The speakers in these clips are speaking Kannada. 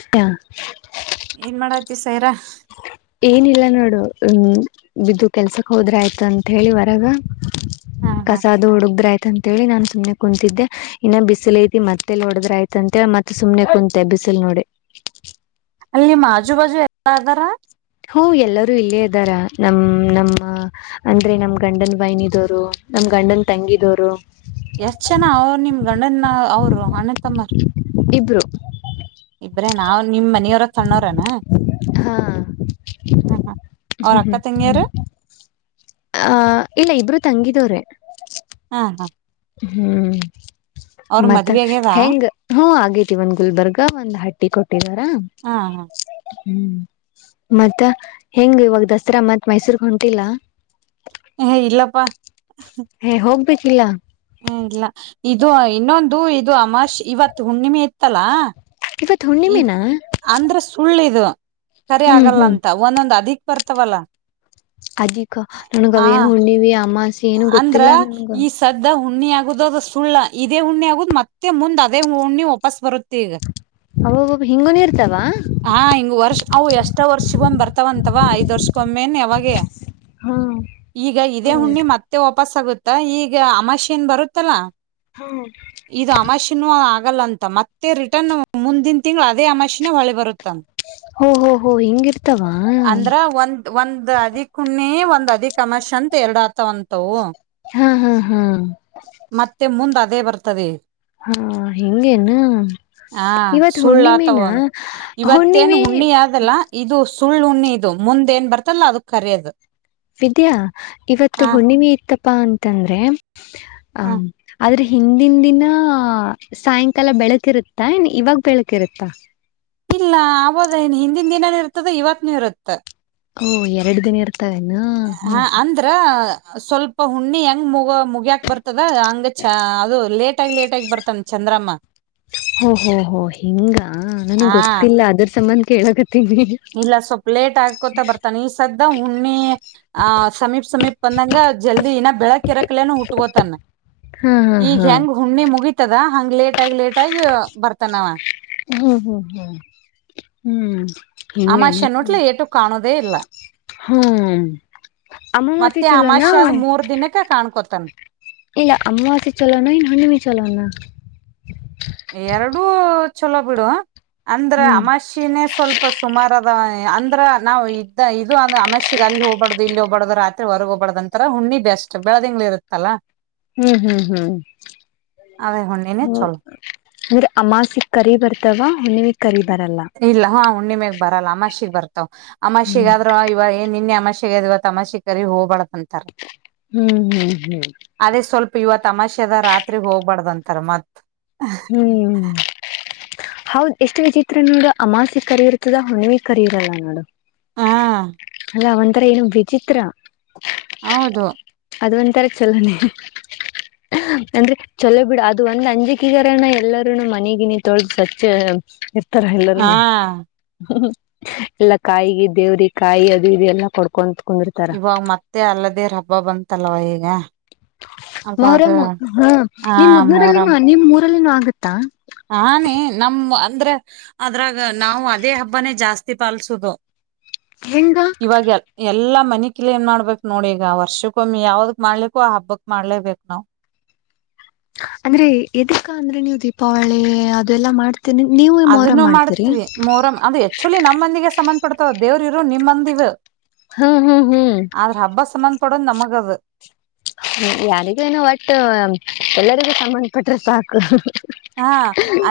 ಿತ [unintelligible] ಏನ್ ಮಾಡತಿ ಸೈರಾ ಹ ಏನಿಲ್ಲ ನೋಡು ಹ್ಮ ಬಿದ್ದು ಕೆಲ್ಸಕ್ ಹೋದ್ರ ಆಯ್ತ ಅಂತ ಹೇಳಿ ಹೊರಗ ಹಾ ಹಾ ಕಸಾದ ಹುಡುಗದ್ರ ಆಯ್ತ ಅಂತೇಳಿ ನನ್ ಸುಮ್ನೆ ಕುಂತಿದ್ದೆ ಇನ್ನ ಬಿಸಿಲು ಐತಿ ಮತ್ತೇಲ್ ನೋಡ್ರ ಆಯ್ತ ಅಂತೇಳ ಮತ್ತತ್ ಸುಮನೆ ಕುಂತೆತೆ ಬಿಸಿಲ್ ನೋಡಿ [unintelligible] ಅಲ್ಲಿ ಮಾಜು ಬಾಜು ಎಲ್ಲದಾರ ಹ್ಮ ಎಲ್ಲರೂ ಇಲ್ಲೇ ಇದ್ದಾರ ನಮ ನಮ್ಮ ಅಂದ್ರೆ ನಮ್ ಗಂಡನ ಬಾಯನಿದವರು ನಮ ಗಂಡನ್ ತಂಗಿದವರು ಎಷ್ಟ ಜನ ಅವರು ನಿಮ ಗಂಡನ ಅವರು ಅಣಂತಮ್ಮರ್ ಇಬ್ರು ನಾವ್ ನಿಮ್ ಮನೆಯವರ ಸಣ್ಣೋರನಾ ಹಾಮ ಅವ್ರ ಅಕ್ಕ ತಂಗಿಯರು ಅ ಇಲ್ಲ ಇಬ್ರು ತಂಗಿದವ್ರೆ ಹಾ ಹಾ ಹ್ಮ್ ಅವ್ರ ಮತ್ತ ಮದ್ವೆ ಆಗ್ಯದ ಹೆಂಗ ಹ ಆಗೇತಿ ಒಂದ ಗುಲ್ಬರ್ಗ ಒಂದ್ ಹಟ್ಟಿ ಕೊಟ್ಟಿದಾರ ಹಾ ಹಾ ಹ್ಮ್ ಮತ್ತ ಹೆಂಗ ಇವಾಗ ದಸರಾ ಮತ್ತ್ ಮೈಸೂರ್ ಹೊಂಟಿಲ್ಲ ಹ್ಮ ಇಲ್ಲಪ್ಪಾ ಹ ಹೋಗ್ಬೇಕಿಲ್ಲ ಹ ಇಲ್ಲ ಇದು ಇನ್ನೊಂದು ಇದು ಅಮಾಶ್ ಇವತ್ತು ಹುಣ್ಣಿಮೆ ಇತ್ತಲಾ ಇವತ್ ಇದು ಹುಣ್ಣಿಮೆನಾ ಅಂದ್ರೆ ಸುಳ್ಳಿದದು ಕರಿ ಹ್ಮ್ ಆಗಲ್ಲ ಹ್ಮ್ ಅಂತ ಒಂದೊಂದ್ ಅದಿಕ್ ಬರ್ತವಲ್ಲ ಅದಿಕ ನು ಗವೇಏನು ಹುಣ್ಣವಿ ಅಮ್ಮ ಅಂದ್ರ ಈ ಸ್ದ ಹುಣ್ಣಿ ಆಗುದುದು ಅದ ಸುಳ್ಳ ಇದೇ ಹುಣ್ಣಿ ಆಗುದುದು ಮತ್ತೆ ಮುಂದ್ ಅದೇ ಹುಣ್ಣಿ ವಾಪಸ್ ಬರುತ್ತೆ ಈಗ ಅವಬ್ಬ ಹಿಂಗನು ಇರ್ತಾವ ಹಾ ಹಿಂಗ ವರ್ಷ ಅವು ಎಷ್ಟ ವರ್ಷ ಬಂದ್ ಬರ್ತಾವಂತ ಅವಾ ಐದ್ ವರ್ಷಕೊಮ್ಮೆನ್ ಯಾವಾಗ ಹಾ ಈಗ ಇದೇ ಹ್ಮ್ ಹುಣ್ಣಿ ಮತ್ತ ವಾಪಸ್ಗುತ್ತ ಈಗ ಅಮಾಶಿನ್ ಬರುತ್ತಲ ಇ ಅಮಾಶಿ ಆಗಲ್ಲ ಅಂತ ಮತ್ತೆ ರಿಟರ್ನ್ ಮುಂದಿನ ತಿಂಗಳು ಅದೇ ಆ ಮಷಿನ್ ಹೊಳೆ ಬರುತ್ತೆ ಹೋ ಹೋ ಹೋ ಹಿಂಗಿರ್ತವಾ ಅಂದ್ರ ಒಂದ ಒಂದ ಅದ ಒ ಒಂದು ಅಧಿಕಮಶ ಅತ್ ಎರಡು ಆತ ಒ ಹಾ ಹಾ ಹಾ ಮತ್ತೆ ಮುಂದ ಅದೇ ಬರ್ತದೆ ಹಾ ಹೆಂಗೇನು ಹ ಸುಳ್ಳತ ಒಂದು ಇವತ್ತೇನ್ ಹುಣ್ಣಿಮೆ ಹುಣ್ಣಿ ಅಲ್ಲ ಇದು. ಸುಳ್ಳು ಹುಣ್ಣಿ ಇದು ಮುಂದ ಏನ್ ಬರ್ತಲ್ಲ ಅದಕ್ ಕರೆಯೋದು. ವಿದ್ಯಾ ಇವತ್ತು ಹುಣ್ಣಿಮೆ ಇತ್ತಪ್ಪ ಅಂತಂದ್ರೆ ಆ ಹ ಆದ್ರೆ. ಹಿಂದಿನ ದಿನಾ ಸಾಯಂಕಾಲ ಬೆಳಕಿರುತ್ತಾ ಏನ್ ಇವಾಗ ಬೆಳಕಿರುತ್ತ. ಇಲ್ಲ ಆಬೋದ ಏನ ಹಿಂದಿನ ದಿನಾನು ಇರ್ತದೆ ಇವತ್ನುೂ ಇರುತ್ತ. ಓ ಎರಡು ದಿನ ಇರ್. ಹಾ ಅಂದ್ರ. ಸ್ವಲ್ಪ ಹುಣ್ಣಿ ಹೆಂಗ್ ಮುಗ ಮುಗ್ಯಾಕ್ ಬರ್ತದ ಹಂಗ ಚ ಅದು ಲೇಟ್. ಲೇಟ್ ಆಗಿ ಬರ್ತಾನ ಚಂದ್ರಮ. ಹೊಓಹೋ ಹೋ ಹಿಂಗ ನನ್ಗೆ ಹಾ ಗೊತ್ತಿಲ್ಲ ಅದ್ರ ಸಂಬಂಧ ಕೆಳಕತ್ತೇನ. ಇಲ್ಲ ಸ್ವಲ್ಪ ಲೇಟ್ ಆಗ್ಕೋತ ಬರ್ತಾನ ನೀ ಸ್ದ ಹುಮ್ಮಿ ಆ ಸಮೀಪ್ ಸಮೀಪ್ ಬಂದಂಗ. ಜಲ್ದಿ ಇನ ಬೆಳಕಿರಕ್ಲನು ಹೂಟ್ಗೋತಾನ ಹಾ ಈಗ ಹಾ ಹೆಂಗ ಹುಣ್ಣಿ ಮುಗಿ. ತದ ಹಂಗ್ ಲೇಟ್ ಆಗಿ ಲೇಟ್ ಆಗಿ ಬರ್ತಾನವ. ಹಓ ಹ್ಮ ಹ್ಮ್ ಹ್ಮ್. ಅಮಸಿ ಹಿಂಗೇನು ಅನ್ನೋಟಲೆ ಏಟು ಕಾಣೋುದೇ ಇಲ್ಲ. ಹ್ಮ್ ಅಮಾವಾಸಿ ಮತ್ತೆ ಚೊಲೋ ನಾ. ಅಮಾಶ್ಯ ಆದ್ ಮೂರ್ ದಿನಕ್ಕ ಕಾಣ್ಕೋತಾನ ಇಲ್ಲ ಅಮ್ಮಾವಾಸೆ ಚಲೋಣ ಏನ್ ಹುಣ್ಣಿ ಚಲೋಣ. ಎರಡೂ ಚಲೋ ಬಿಡು ಅಂದ್ರ ಹ್ಮ್ ಅಮಾಶಿನೇ ಸ್ವಲ್ಪ ಸುಮಾರ. ಅಂದ್ರ ನಾವು ಇದ್ದ ಇದು ಅ ಅಮಶಿಗೆ ಅಲ್ಲಿ ಹೋಗ್ಬಾರ್ದು ಇಲ್ಲಿ ಹೋಗಬಾರ್ದು ರಾತ್ರಿ ಹೊರಗಗ್ ಹೋಗಬಾರ್ದ ಅಂತರ. ನ್ನಿ ಬೆಸ್ಟ್ ಬೆಳದಿಂಗಳು ಇರುತ್ತಲ್ಲಾ. ಹ್ಮ್ ಹ್ಮ್ ಹ್ಮ್ ಅದೇ ಹುಣ್ಣಿನೇ ಹ. ಚಲೋ ಇವ್ರ ಅಮಾಸಿಕ್ ಕರಿ ಬರ್ತವ ಹುಮ್ಮಿ. ಇಲ್ಲ ಹಾ ಹುಣ್ಣಿಮೆಾಗ ಬರಲ್ಲ ಅಮಾಷಿಗ್ ಬರ್ತಾವ ಅಮಾಷಿಗ ಹ್ಮ್ ಆದ್ರ ಇವ ಏನ್ ನಿನ್ನೆ ಅಮ. ಸಿಗದವ ಇವತ್ತ ಅಮಾಸಿ ಕರಿ ಹೋಗ್ಬಾರ್. ಹ್ಮ್ ಹ್ಮ್ ಹ್ಮ್. ಇವತ ಅಮಾಷ ಅದ ರಾತ್ರಿಗ್ ಹೋಗ್ಬಾರ್ದಂತಾರ ಮತ್. ಹ್ಮ್. ಹೌದ್ ಎಷ್ಟು ವಿಚಿತ್ರ ನೋಡು ಅಮಾಸಿ ಕರಿ ಇರ್ತದ ಹುಣಿವಿ ಕರಿ ಇರಲ್ಲ ನೋಡು. ಹಾ. ಅಲ್ಲ ಒಂಥರ ಏನು ವಿಚಿತ್ರ. ಹೌದು. ಅದ ಒಂಥರ ಚಲೋಲೆ. ಅಂದ್ರೆ ಚೊಲೋ ಬಿಡ ಅದು ಒಂದ್ ಅಂಜಕಿಗಾರನ ಎಲ್ಲರನು ಮಣಿಗಿನಿ ತೊಳಸತ್ತ. ಛೇ ಬಿಸ್ತರ ಎಲ್ಲರೂ ಹಾ ಹ್ಮ. ಎಲ್ಲ ಕಾಯಿಗೆ ದೇವ್ರ ಕಾಯಿ ಅದು ಇದು ಎಲ್ಲ ಕೊಡ್ಕೊಂತ. ಕುಂದಿರ್ತಾರ. ಇವಾಗ ಮತ್ತೆ ಅಲ್ಲದೆೇ ಹಬ್ಬ ಬಂತಲ್ವ ಈಗ. ಅವಾಗ ಮೊಹರಂ ಹಾ ನಿಮ್ ಮುದ್ನೂರಲ್ಲಿನ ನಿಮ್ ಊರಲ್ಲಿನು ಆಗತ್ತೆ. ಹಾನಿ ನಮ ಅಂದ್ರೆ ಅದ್ರಾಗ ನಾವು ಅದೇ ಹಬ್ಬನೇ ಜಾಸ್ತಿ ಪಲ್ಸುದು. ಹೆಂಗ ಇವಾಗ ಎಲ್ಲ. ಮನಿ ಕ್ಲೀನ್ ಏನ್ ಮಾಡ್ಬೇಕ್ ನೋಡಿ ಈಗ ವರ್ಷಕ್ಕೊ ಒಮ್ಮಿ ಯಾವ್ದ ಹಬ್ಬಕ್ಕ ಮಾಡ್ಲಿಕ್ಕೋ ಆ ಹಬ್ಬಕ್ ಮಾಡ್ಲೇಬೇಕು ನಾವ್. ಅಂದ್ರೆ ಇದಕ್ಕ ಅಂದ್ರೆ ನೀವು ದೀಪಾವಳಿ ಅದೆಲ್ಲ ಮಾಡ್ತ. ಅದನ್ನು ಮಾಡ್ತೀವಿ ಮೋರಂ ಅದು ಆಕ್ಟುಯಲ್ಲಿ ನಮ್ಮಂದಿಗೆ ಸಂಬಂ. ಪಡ್ತಾವ ದೇವ್ರ ಇರು ನಿಮ್ಮ ಮಂದಿದ. ಹ್ಮ್ ಹ್ಮ್ ಹ್ಮ್. ಪಡ ನಮಗ ಅದ. ಹ್ಮ ಯಾರಿಗೇನು ಒಟ್ಟು ಎಲ್ಲರಿಗೂ ಸಂಬಂಧಪಟ್ರೆ ಸಾಕು. ಹಾ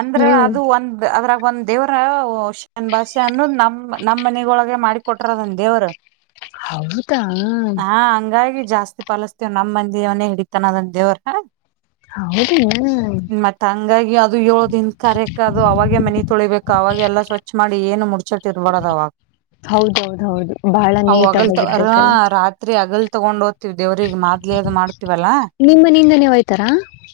ಅಂದ್ರ ಹ್ಮ್. ಅದು ಒಂದ ಅದ್ರ. ಒಂದ್ ದೇವ್ರಷ ಭಾಷೆ ಅನ್ನು ನಮ್ ನಮ್ಮ್ನೆಗೊಳಗೆ ಮಾಡಿ ಕೊಟ್ರ ಅದ್ನ ದೇವರು. ಹೌದಾ. ಹಂಗಾಗಿ ಜಾಸ್ತಿ ಪಾಲಿಸಸ್ತೇವ ನಮ್ ಮಂದಿ ಅವನೇ ಹಿಡಿತಾನ ಅದ ದೇವ್ರ ಹಾ. ಹೌದು ಹಂಗಾಗಿ ಅದು ಏಳು ದನ್ ಕರೆಕ್ ಅದು ಅವಾಗೆ ಮನೆಿ ತೊಳಿಬೇಕು ಅವಾಗೆಲ್ಲ ಸ್ವಚ್ಛ ಮಾಡಿ ಏನು ಮುತ ಇಬಡದ ಅವ ಹೌದೌದ ಹೌದು ಬಹಳ ನೀಟ್ ಅವಲ್ತ ಆಗಿರ್ಬೇಕಲ್ಲ. ರಾತ್ರಿ ಅಗಲ್ ದೇವ್ರಿಗೆ ಮಾದ್ಲಿ ಅದು ಮಾಡ್ತೀವಲ್ಲ ನಿಮ್ ಮನಿಂದಾನೇ ಹೋಯ್ತಾರಾ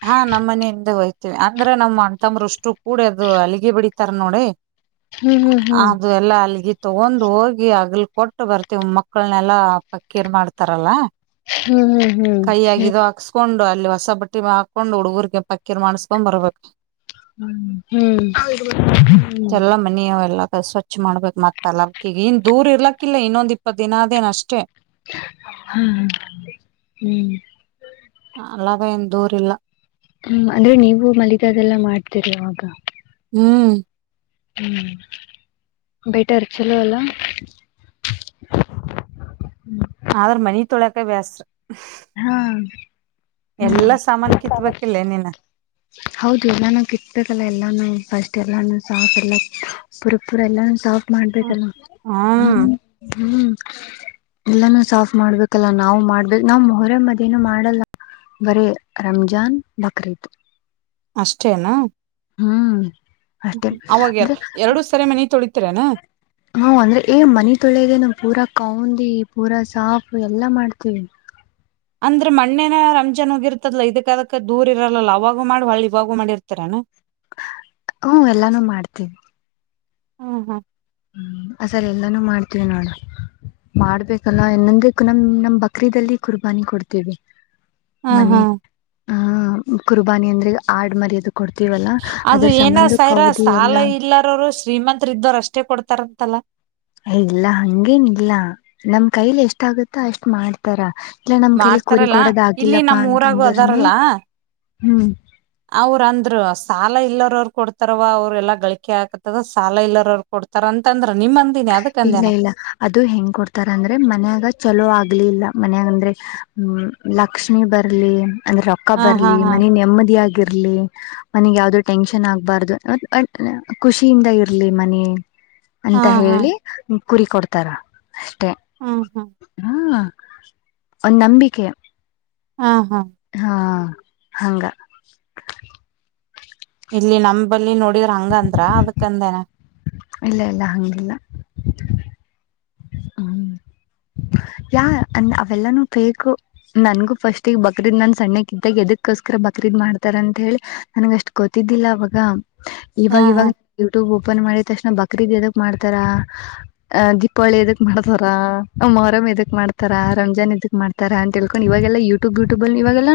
ಹಾ ನಮ್ಮ ಮನಿಂದ ಹಯ್ತ ಅಂದ್ರೆ ನಮ್ ಅಣಂತಂಬರುಷ್ಟರು ಕೂಡ ಅದು ಅಲ್ಲಿಗೆ ಬಿಡಿತಾರ ನೋಡಿ ಹ್ಮ್ ಹ್ಮ್ ಅದು ಎಲ್ಲಾ ಅಲ್ಲಿಗೆ ತಗೊಂಡ್ ಹೋಗಿ ಆಗ್ಲ್ ಕೊಟ್ಟು ಬರ್ತಿವ ಮಕ್ಕಳನೆಲ್ಲಾ ಪಕ್ಕೀರ್ ಮಾಡ್ತಾರಲ್ಲ ಹ್ಮ್ ಹ್ಮ್ ಕೈ ಹ್ಮ್ ಆಗಿದೋ ಹಾಕ್ಸ್ಕೊಂಡು ಅ ಲ್ಲಿ ಹೊಸ ಬಟ್ಟಿ ಹಾಕೊಂಡ್ ಹುಡುಗರ್ಗೆ ಪಕ್ಕೀಿರ್ ಮಾಡ್ಸ್ಕೊಂಡ್ ಬರ್ಬೇಕು ಹ್ಮ ಹ್ಮ್ ಹ್ಮ ಎಲ್ಲಾ ಮನಿ ಅವೆಲ್ಲ ಸ್ವಚ್ಛ ಮಾಡ್ಬೇಕಕ್ ಮತ್ತ ಅಲ್ಲ ಅವಕಗ ಇನ್ ದೂರ್ ಇರ್ಲಕ್ಕಿಲ್ಲ ಇನ್ನೊಂದ್ ಇಪ್ಪತ್ ದಿನ ಅದೇನ ಅಷ್ಟೇ ಹಾ ಹ್ಮ್ ಅಲ್ಲದೇ ಏನ್ ದೂರಿಲ್ಲ ಹ್ಮ್ ಅಂದ್ರೆ ನೀವು ಮಲಗದೆೆಲ್ಲಾ ಮಾಡ್ತೀರಿ ಅವಾಗ ಹ್ಮ್ ಹ್ಮ್ ಬಯಟರ್ ಚಲೋವಲ್ಲ ಹ್ಮ ಆದ್ರ ಮನಿ ತೊಳಕ ವ್ಯಸ್ತ್ರ ಹಾ ಎಲ್ಲಾ ಹ್ಮ್ ಸಾಮಾನ ಕಿತ್ಬೇಕಿಲ್ಲೇ ನೀನ್ ಹೌದು ಎಲ್ಲಾನು ಕಿತ್ಬೇಕಲ್ಲ ಎಲ್ಲಾನು ಫಸ್ಟ್ ಎಲ್ಲಾನು ಸಾಫ್ ಎಲ್ಲ ಪುರಪುರ ಎಲ್ಲಾನು ಸಾಫ್ ಮಾಡ್ಬೇಕಲ್ಲ ಹ್ಮ್ ಹ್ಮ ಹ್ಮ್ ಎಲ್ಲಾನೂ ಸಾಫ್ ಮಾಡ್ಬೇಕಲ್ಲ ನಾವು ಮಾಡ್ಬೇಕ ನಾವ್ ಹೊರ ಮದೇನು ಮಾಡಲ್ಲ ಬರೇ ರಂಜಾನ್ ಬಕ್ರೀದು ಅಷ್ಟೇನಾ ಹ್ಮ್ ಅಷ್ಟೇ ಅವಾಗ ಅಂದ್ರೆ ಎರಡು ಸರಿ ಮನಿ ತೊಳಿತೀರೇನ ಹಾ್ ಅಂದ್ರೆ ಏ್ ಮನ ತೊಳೆದೆ ನ ಪೂರಾ ಕೌಂದಿ ಪೂರಾ ಸಾಫು ಎಲ್ಲಾ ಮಾಡ್ತೀವಿ ಅಂದ್ರೆ ಮಣ್ಣೇನ ರಂಜನ್ ಹೋಗಿರ್ತದಲ ಇದಕ್ಕ ಅದಕ್ ದೂರ್ ಇರಲ್ಲ ಅವಾಗೂ ಮಾಡುವಳ ಇವಾಗೂ ಮಾಡಿರ್ತಾರಾನ ಹ್ಮ ಎಲ್ಲಾನು ಮಾಡ್ತೀವಿ ಹ್ಮ ಹಾ ಹ್ಮ್ ಆ ಸರಿ ಎಲ್ಲಾನು ಮಾಡ್ತೀವಿ ನೋಡು ಮಾಡ್ಬೇಕಲ್ಲ ಇನ್ನೊಂದ ನಮ್ ನಮ್ ಬಕ್ರೀಿದಲ್ಲಿ ಕುರ್ಬಾನಿ ಕೊಡ್ತೇವಿ ಹ್ಮ ಹಾ ಆ ಕುರ್ಬಾನಿ ಅಂದ್ರೆ ಆಡ್ ಮರ್ಯೋದಕ್ಕೆ ಅದು ಏನ ಸೈರ ಸಾಲ ಎಲ್ಲ ಇಲ್ಲಾರರು ಶ್ರೀಮಂತತ್ರ ಇದ್ದರು ಅಷ್ಟೇ ಕೊಡ್ತ ತರಂತಲ್ಲ ಇಲ್ಲ ಹಂಗೇನ ಇಲ್ಲ ನಮ್ ಕೈಲಿ ಎಷ್ಟಾಗುತ್ತೋ ಅಷ್ಟ್ ಮಾಡ್ತಾರ ಇಲ ನಮ್ ಕಲ್ಲಿ ಕುರಿ ಮಾಡ್ತಾರಲ್ಲಾ ಕೊಡೋದ ಇಲ್ಲಿ ಆಗಿಲ್ಲಪ್ಪಾ ನಮ್ ಊರಾಗು ಅಂತಂದ್ರನು ಹ್ಮ್ ಅವ್ರಂದ್ರ ಸಾಲ ಇಲ್ಲರ ಅವರು ಕೊಡ್ತಾರವ ಅವ್ರ ಎಲ್ಲ ಗಳಿಕೆ ಆಕತದ ಸಾಲ ಇಲ್ಲರವ್ರ ಕೊ ತಾರ ಅಂತಂದ್ರ ನಿಮ್ಮ ಇಲ್ಲ ಇಲ್ಲ ಅದು ಹೆಂಗ್ ಕೊಡ್ತಾರ ಅಂದ್ರೆ ಮನ್ಯಾಗ ಚಲೋ ಆಗ್ಲಿಲ್ಲ ಮನ್ಾಗಂದ್ರೆ ಹ್ಮ್ ಲಕ್ಷ್ಮಿ ಬರ್ಲಿ ಅಂದ್ರೆ ರೊಕ್ಕ ಹ ಹಾ ಬರ್ಲಿ ಹಾ ಮನ ನೆಮ್ಮದಿಯಾಗಿ ರ್ಲಿ ಮನಗ್ ಯಾವ್ದೋ ಟೆನ್ಷನ್ ಆಗ್ಬಾರ್ದು ಖುಷಿಯಿಂದ ಇರ್ಲಿ ಮನ ಹಾ ಅಂತ ಹಾ ಹೇಳಿ ಕುರಿ ಕೊಡ್ತಾರ ಅಷ್ಟೆ ಹಾ ಹಾ ಹಾ ಒಂದ್ ನಂಬಿಕೆ ಹಾ ಹಾ ಹಾ ಹಂಗ ಇಲ್ಲಿ ನಮ ಬಲ್ಲಿ ನೋಡಿದ್ರ ಹಂಗಂದ್ರ ಅದಕಂದೇನ ಇಲ್ಲ ಇಲ್ಲ ಹಂಗಿಲ್ಲ ಹ ಯಾ ಅಂದ ಅವೆಲ್ಲಾನು ಬೇಕು ನನ್ಗೂ ಫಸ್ಟಗ್ ಬಕ್ರೀದ್ ನಾನ್ ಸಣ್ಣಕ್ ಇದ್ದಾಗ ಎದಕ್ಕೋಸ್ಕರ ಬಕ್ರೀ ಇದ್ ಮಾಡ್ತಾರ ಅಂತ ಹೇಳಿ ನನ್ಗ ಅಷ್ಟ್ ಗೊತ್ತಿದ್ದಿಲ್ಲ ಅವಾಗ ಹಾ ಇವಾಗ ಹಾ ಇವಾಗ ಯೂಟ್ಯೂಬ್ ಓಪನ್ ಮಾಡಿದ ತಕ್ಷಣ ಬಕ್ ಕ್ರೀದಿ ಎದಕ್ ಮಾಡ್ತಾರ ಅ ದೀಪಾವಳಿ ಎದಕ್ ಮಾಡ್ತಾರ ಮೊಹರಮ್ ಇದಕ್ ಮಾಡ್ತಾರ ರಂಜಾನ್ ಇದಕ್ ಮಾಡ್ತಾರ ಅಂತ ಹೇಳ್ಕೊಂಡು ಇವಾಗೆಲ್ಲ ಯೂಟ್ಯೂಬ್ ಯೂಟ್ಯೂಬ್ ಅಲ್ಲಿ ಇಗೆಲ್ಲ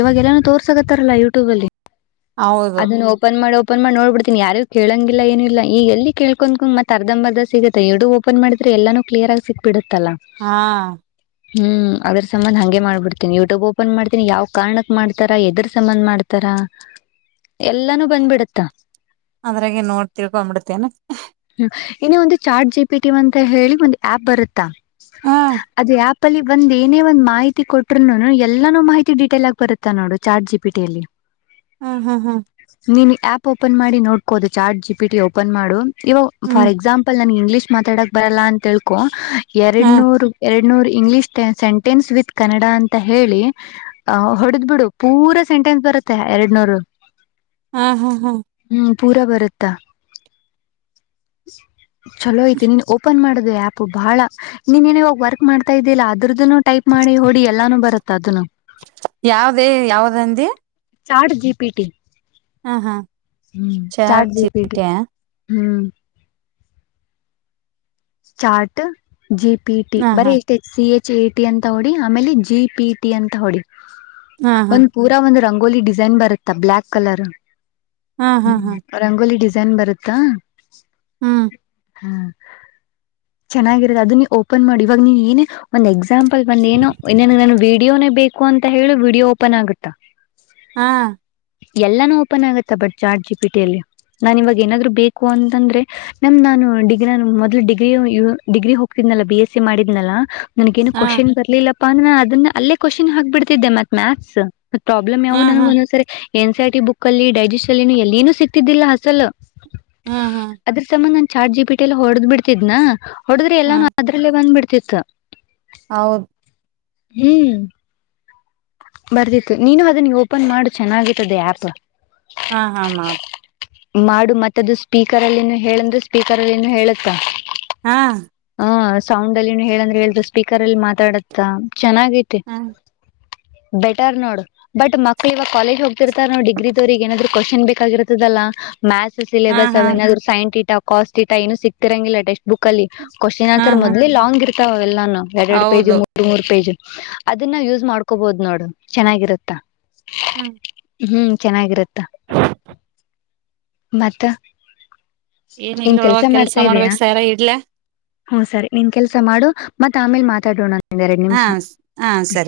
ಇವಾಗ ಎಲ್ಲಾನ ತೋರ್ಸಕತ್ತಾರಲ್ಲ ಯೂಟ್ಯೂಬ್ ಅಲ್ಲಿ ಹೌದು ಅದನ್ನು ಓಪನ್ ಮಾಡೋ ಓಪನ್ ಮಾಡ ನೋಬ ಬಿಡ್ತಿನನ ಯಾರು ಕೇಳಂಗಿಲ್ಲ ಏನು ಇ ಈ ಎಲ್ಲಳ್ಕೊಂಡ್ಕಂಗ ಮತ್ತ ಅರ್ಧಮ ಅರ್ದ ಸಿಗುತ್ತೆ ಎರಡು ಓಪನ್ ಮಾಡಿದ್ರಿ ಎಲ್ಲೂ ಕ್ಯ ಆಗ ಸಿಕ್ಬಿಡು ಹಾ ಹ್ಮ್ ಅದ್ರ ಸಂಬಂಧ್ ಹಂಗೆ ಮಾಡ್ಬಿಡ್ತನಿ ಯೂಟ್ಯೂಬ್ ಓಪನ್ ಮಾಡ್ತೀನಿ ಯಾವ ಕಾರಣಕ್ ಮಾಡ್ತಾರಾ ಎದ್ರ ಸಂಬಂಧ್ ಮಾಡ್ತಾರ ಎಲ್ಲಾನು ಬಂದ್ಬಿಡತ್ತಾ ಅದ್ರಾಗೆ ನೋಡ್ ತಿಳ್ಕೊಂಬಿಡ್ತೇನೆ ಇನ ಒಂದು ಚಾರ್ಟ್ ಜಿ ಪಿ ಟಿಅಂತ ಹೇಳಿ ಒಂದು ಆ್ಯಪ್ ಬರುತ್ತಾ ಹ ಅದು ಆಪ್ ಲ್ಲಿ ಒಂದ್ ಏನೇ ಒಂದ್ಹತಿ ಕೊಟ್ರು ಎಲ್ಲಾನು ಮಾಹಿತಿ ಡಿಟೇಲ್ ಆಗಿ ಬರುತ್ತಾ ನೋಡು ಚಾರ್ಟ್ ಜಿ ಪಿಟಿಯಲ್ಲಿ ಹ್ಮ ಹಾ ಹಾ ಹಾ ಆ್ಯಪ್ ಓಪನ್ ಮಾಡಿ ನೋಡ್ಕೋುದು ಚಾರ್ ಜಿ ಪಿಟಿ ಓಪನ್ ಮಾಡು ಇವಾಗ ಹ್ಮ್ ಫಾರ್ ಎಕ್ಸಾಂಪಲ್ ನನ್ಗೆ ಇಂಗ್ಲೀಷ್ ಮಾತಾಡಕ್ ಬರಲ್ಲ ಅಂತಕೊ ಹ ಎರಡ್ ಎೂ ಇಂಗ್ಲಷ್ ಸೆಂಟೆನ್ಸ್ ವಿತ್ ಕನ್ನಡ ಅಂತ ಹೇಳಿ ಹೊಡೆದ್ ಬಿಡು ಪೂರ ಸೆಂಟೆನ್ಸ್ ಬ ಎರಡ್ ನೂರು ಹ್ಮ್ ಹ್ಮ್ ಹ್ಮ್ ಪೂರ ಬರುತ್ತಾ ಚಲೋ ಐತಿ ನೀ ಓಪನ್ ಮಾಡ ಆ್ಯಪ್ ಬಹಳ ನೀನು ಇವಾಗ ವರ್ಕ್ ಮಾಡ್ತಾ ಇದ್ದಿಲ್ಲ ಅದ ಟೈಪ್ ಮಾಡಿ ಹೊಡಿ ಎಲ್ಲಾನೂ ಬ ತ್ತ ಅದನ್ನು ಯಾವ್ದೇ ಯಾವ್ದಂದ ಚಾರ ಜಿಪಿಟಿ ಹ್ಮ ಚಾರ ಜಿಪಿಟಿ ಹ್ಮ ಚಾರ್ಟ ಜಿ ಪಿ ಟಿ ಹಾ ಬರ ಹಾ ಎಷ್ಟ ಸಿ ಎಚ್ ಚೆಟಿ ಅಂತ ಹೊಡಿ ಆಮೇಲೆ ಜಿ ಪಿ ಟಿ ಅಂತ ಹೊಡಿ ಹಾ ಹಾ ಒಂದು ಪೂರಾ ಒಂದು ರಂಗ ರಂಗೋಲಿ ಡಿಸೈನ್ ಬರುತ್ತಾ ಬ್ಲಾಕ್ ಕಲರ್ ಹಾ ಹಾ ಹಾ ಹ್ಮ ರಂಗೋಲಿ ಡಿಸೈನ್ ಬರುತ್ತಾ ಹ್ಮ್ ಹ್ಮ ಚೆನ್ನಾಗಿರೋದು ಅದು ನೀ ಓಪನ್ ಮಾಡಿ ಇವಾಗ ನೀ ಏನೇ ಒಂದ ಎಕ್ಸಾಂಪಲ್ ಬಂದು ಏನೋ ಇ ವ ವಿಡಿಯೋನೇ ಬೇಕು ಅಂತ ಹೇಳಿ ವಿಡಿಯೋ ಓಪನ್ ಆಗುತ್ತಾ ಹಾ ಎಲ್ಲಾನು ಓಪನ್ ಆಗತ್ತ ಬಟ್ ಚಾರ್ ಜಿ ಪಿ ಟಿಲ್ಲಿ ನಾನ್ ಇವಾಗ ಏನಾದ್ ಬೇಕು ಅಂತಂದ್ರೆ ನಮ್ದ್ ನಾನು ಡಿಗ ನಾನ ಮೊದ್ಲು ಡಿ ಡಿಗ್ರಿ ಹೋಗ್ತಿದ್ನಲ್ಲ ಬಿ ಎಸ್ ಸಿ ಮಾಡಿದ್ನಲ್ಲ ನನಗ ಏನು ಹಾ ಕ್ನ್ ಬರ್ಲಿಲ್ಲ ಅ ಅದನ್ನ ಅಲ್ಲೇ ಕ್ವಶನ್ ಹಾಕ್ಬ ಬಿಡದ್ದೆ ಮತ್ ಮ್ಯಾತ್ಸ್ ಮತ್ ಪ್ರಾಬ್ಲಮ್ ಹಾ ಯಾವವು ನನಗ ಹಾ ಒಂದ್ಸರಿ ಎನ್ ಸಿ ಆರ್ಟಿ ಬುಕ್ ಅಲ್ಲಿ ಡೈಜೆಸ್ ಅಲ್ಲಿ ಎಲ್ಲಿ ನು ಸಿಕ್ತಿದ್ದಿಲ್ಲ ಅಸಲ್ಲ ಹಾ ಹಾ ಅದ್ರ ಸಂಬಂಧ ಚಾರ ಜಿ ಪಿಟಿ ಎಲ್ಲ ಹೊಡೆದ್ ಬಿಡ್ತಿದ್ನಾ ಹೊಡೆದ್ರೆ ಹಾ ಎಲ್ಲಾನು ಅದ್ರಲ್ಲೇ ಬಂದ್ ಬಿಡ್ತಿತ್ತು ಹೌದು ಹ್ಮ್ ಬರ್ದಿತ್ತು ನೀನು ಅದನ್ ಓಪನ್ ಮಾಡು ಚೆನ್ನಾಗಿತ್ತದೆ ಆ್ಯಪ್ ಹಾ ಹಾ ಮಾಡ್ ಮಾಡು ಮತ್ತದು ಸ್ಪೀಕರ್ ಅಲ್ಲಿನನು ಹೇಳಂದ್ರೆ ಸ್ಪೀಕರ್ ಅಲ್ಲಿನನು ಹೇಳುತ್ತ ಹಾ ಹಾ ಸೌಂಡ್ ಅಲ್ಲಿನ ಹೇಳಂದ್ರೆ ಹೇಳತು ಸ್ಪೀಕರ್ ಅಲ್ಲಿ ಮಾತಾಡತ್ತ ಚೆನ್ನಾಗೈತೆ ಹಾ ಬೆಟರ್ ನೋಡ್ ಬಟ್ ಮಕ್ಳ ಇವಾಗ ಕಾಲೇಜ್ ಹೋಗ್ತಿರ್ತ ನೋಡ್ ಡಿಗ್ರಿ ತವ್ರಗ್ ಏನಾದ್ರು ಕ್ವಶನ್ ಬೇಕಾಗಿರ್ತದಲ್ಲಾ ಮ್ಯಾಥಸ್ ಹಾ ಸಿಲೆಬಸ್ ಹಾ ಅವ ನಾದ್ರು ಸೈಂಟ್ ಇಟಾ ಕಾಸ್ಟ್ ಇಟಾ ಏನು ಸಿಕ್ತಿರಂಗಿಲ್ಲಟೆಕ್ಸ್ಟ್ ಬುಕ್ ಅಲ್ಲಿ ಕ್ವಶನ್ ಆಂತರ್ ಹಾ ಮೊದ್ಲೆ ಲಾಂಗ್ ಇರ್ತಾವೆಲ್ಲಾನ ಎರ ಎರಡ್ ಪೇಜ್ ಹೌದು ಮೂರ್ ಮೂರ್ ಪೇಜ್ ಅದನ್ನ ಯೂಸ್ ಮಾಡ್ಕೋಬೋದ ನೋಡು ಚೆನ್ನಾಗಿರುತ್ತ ಹ್ಮ ಹ್ಮ ಚೆನ್ನಾಗಿರುತ್ತೆ ಮತ್ತುತ್ತ ಏನ್ ಇಲ್ಲೊಳವ ಕೆಲ್ಸ ಮಾಡ್ಬೇಕಕ್ ಸ್ಯಾರ ಇಡ್ಲ ಹ್ಮ ಸರಿ ನಿನ್ ಕೆಲ್ಸ ಮಾಡು ಮತ್ತ ಆಮೇಲೆ ಮಾತಾಡೋಣಂದಂದ ಎರಡು ಹಾ ನಿಮಿಷ ಹಾ ಸರಿ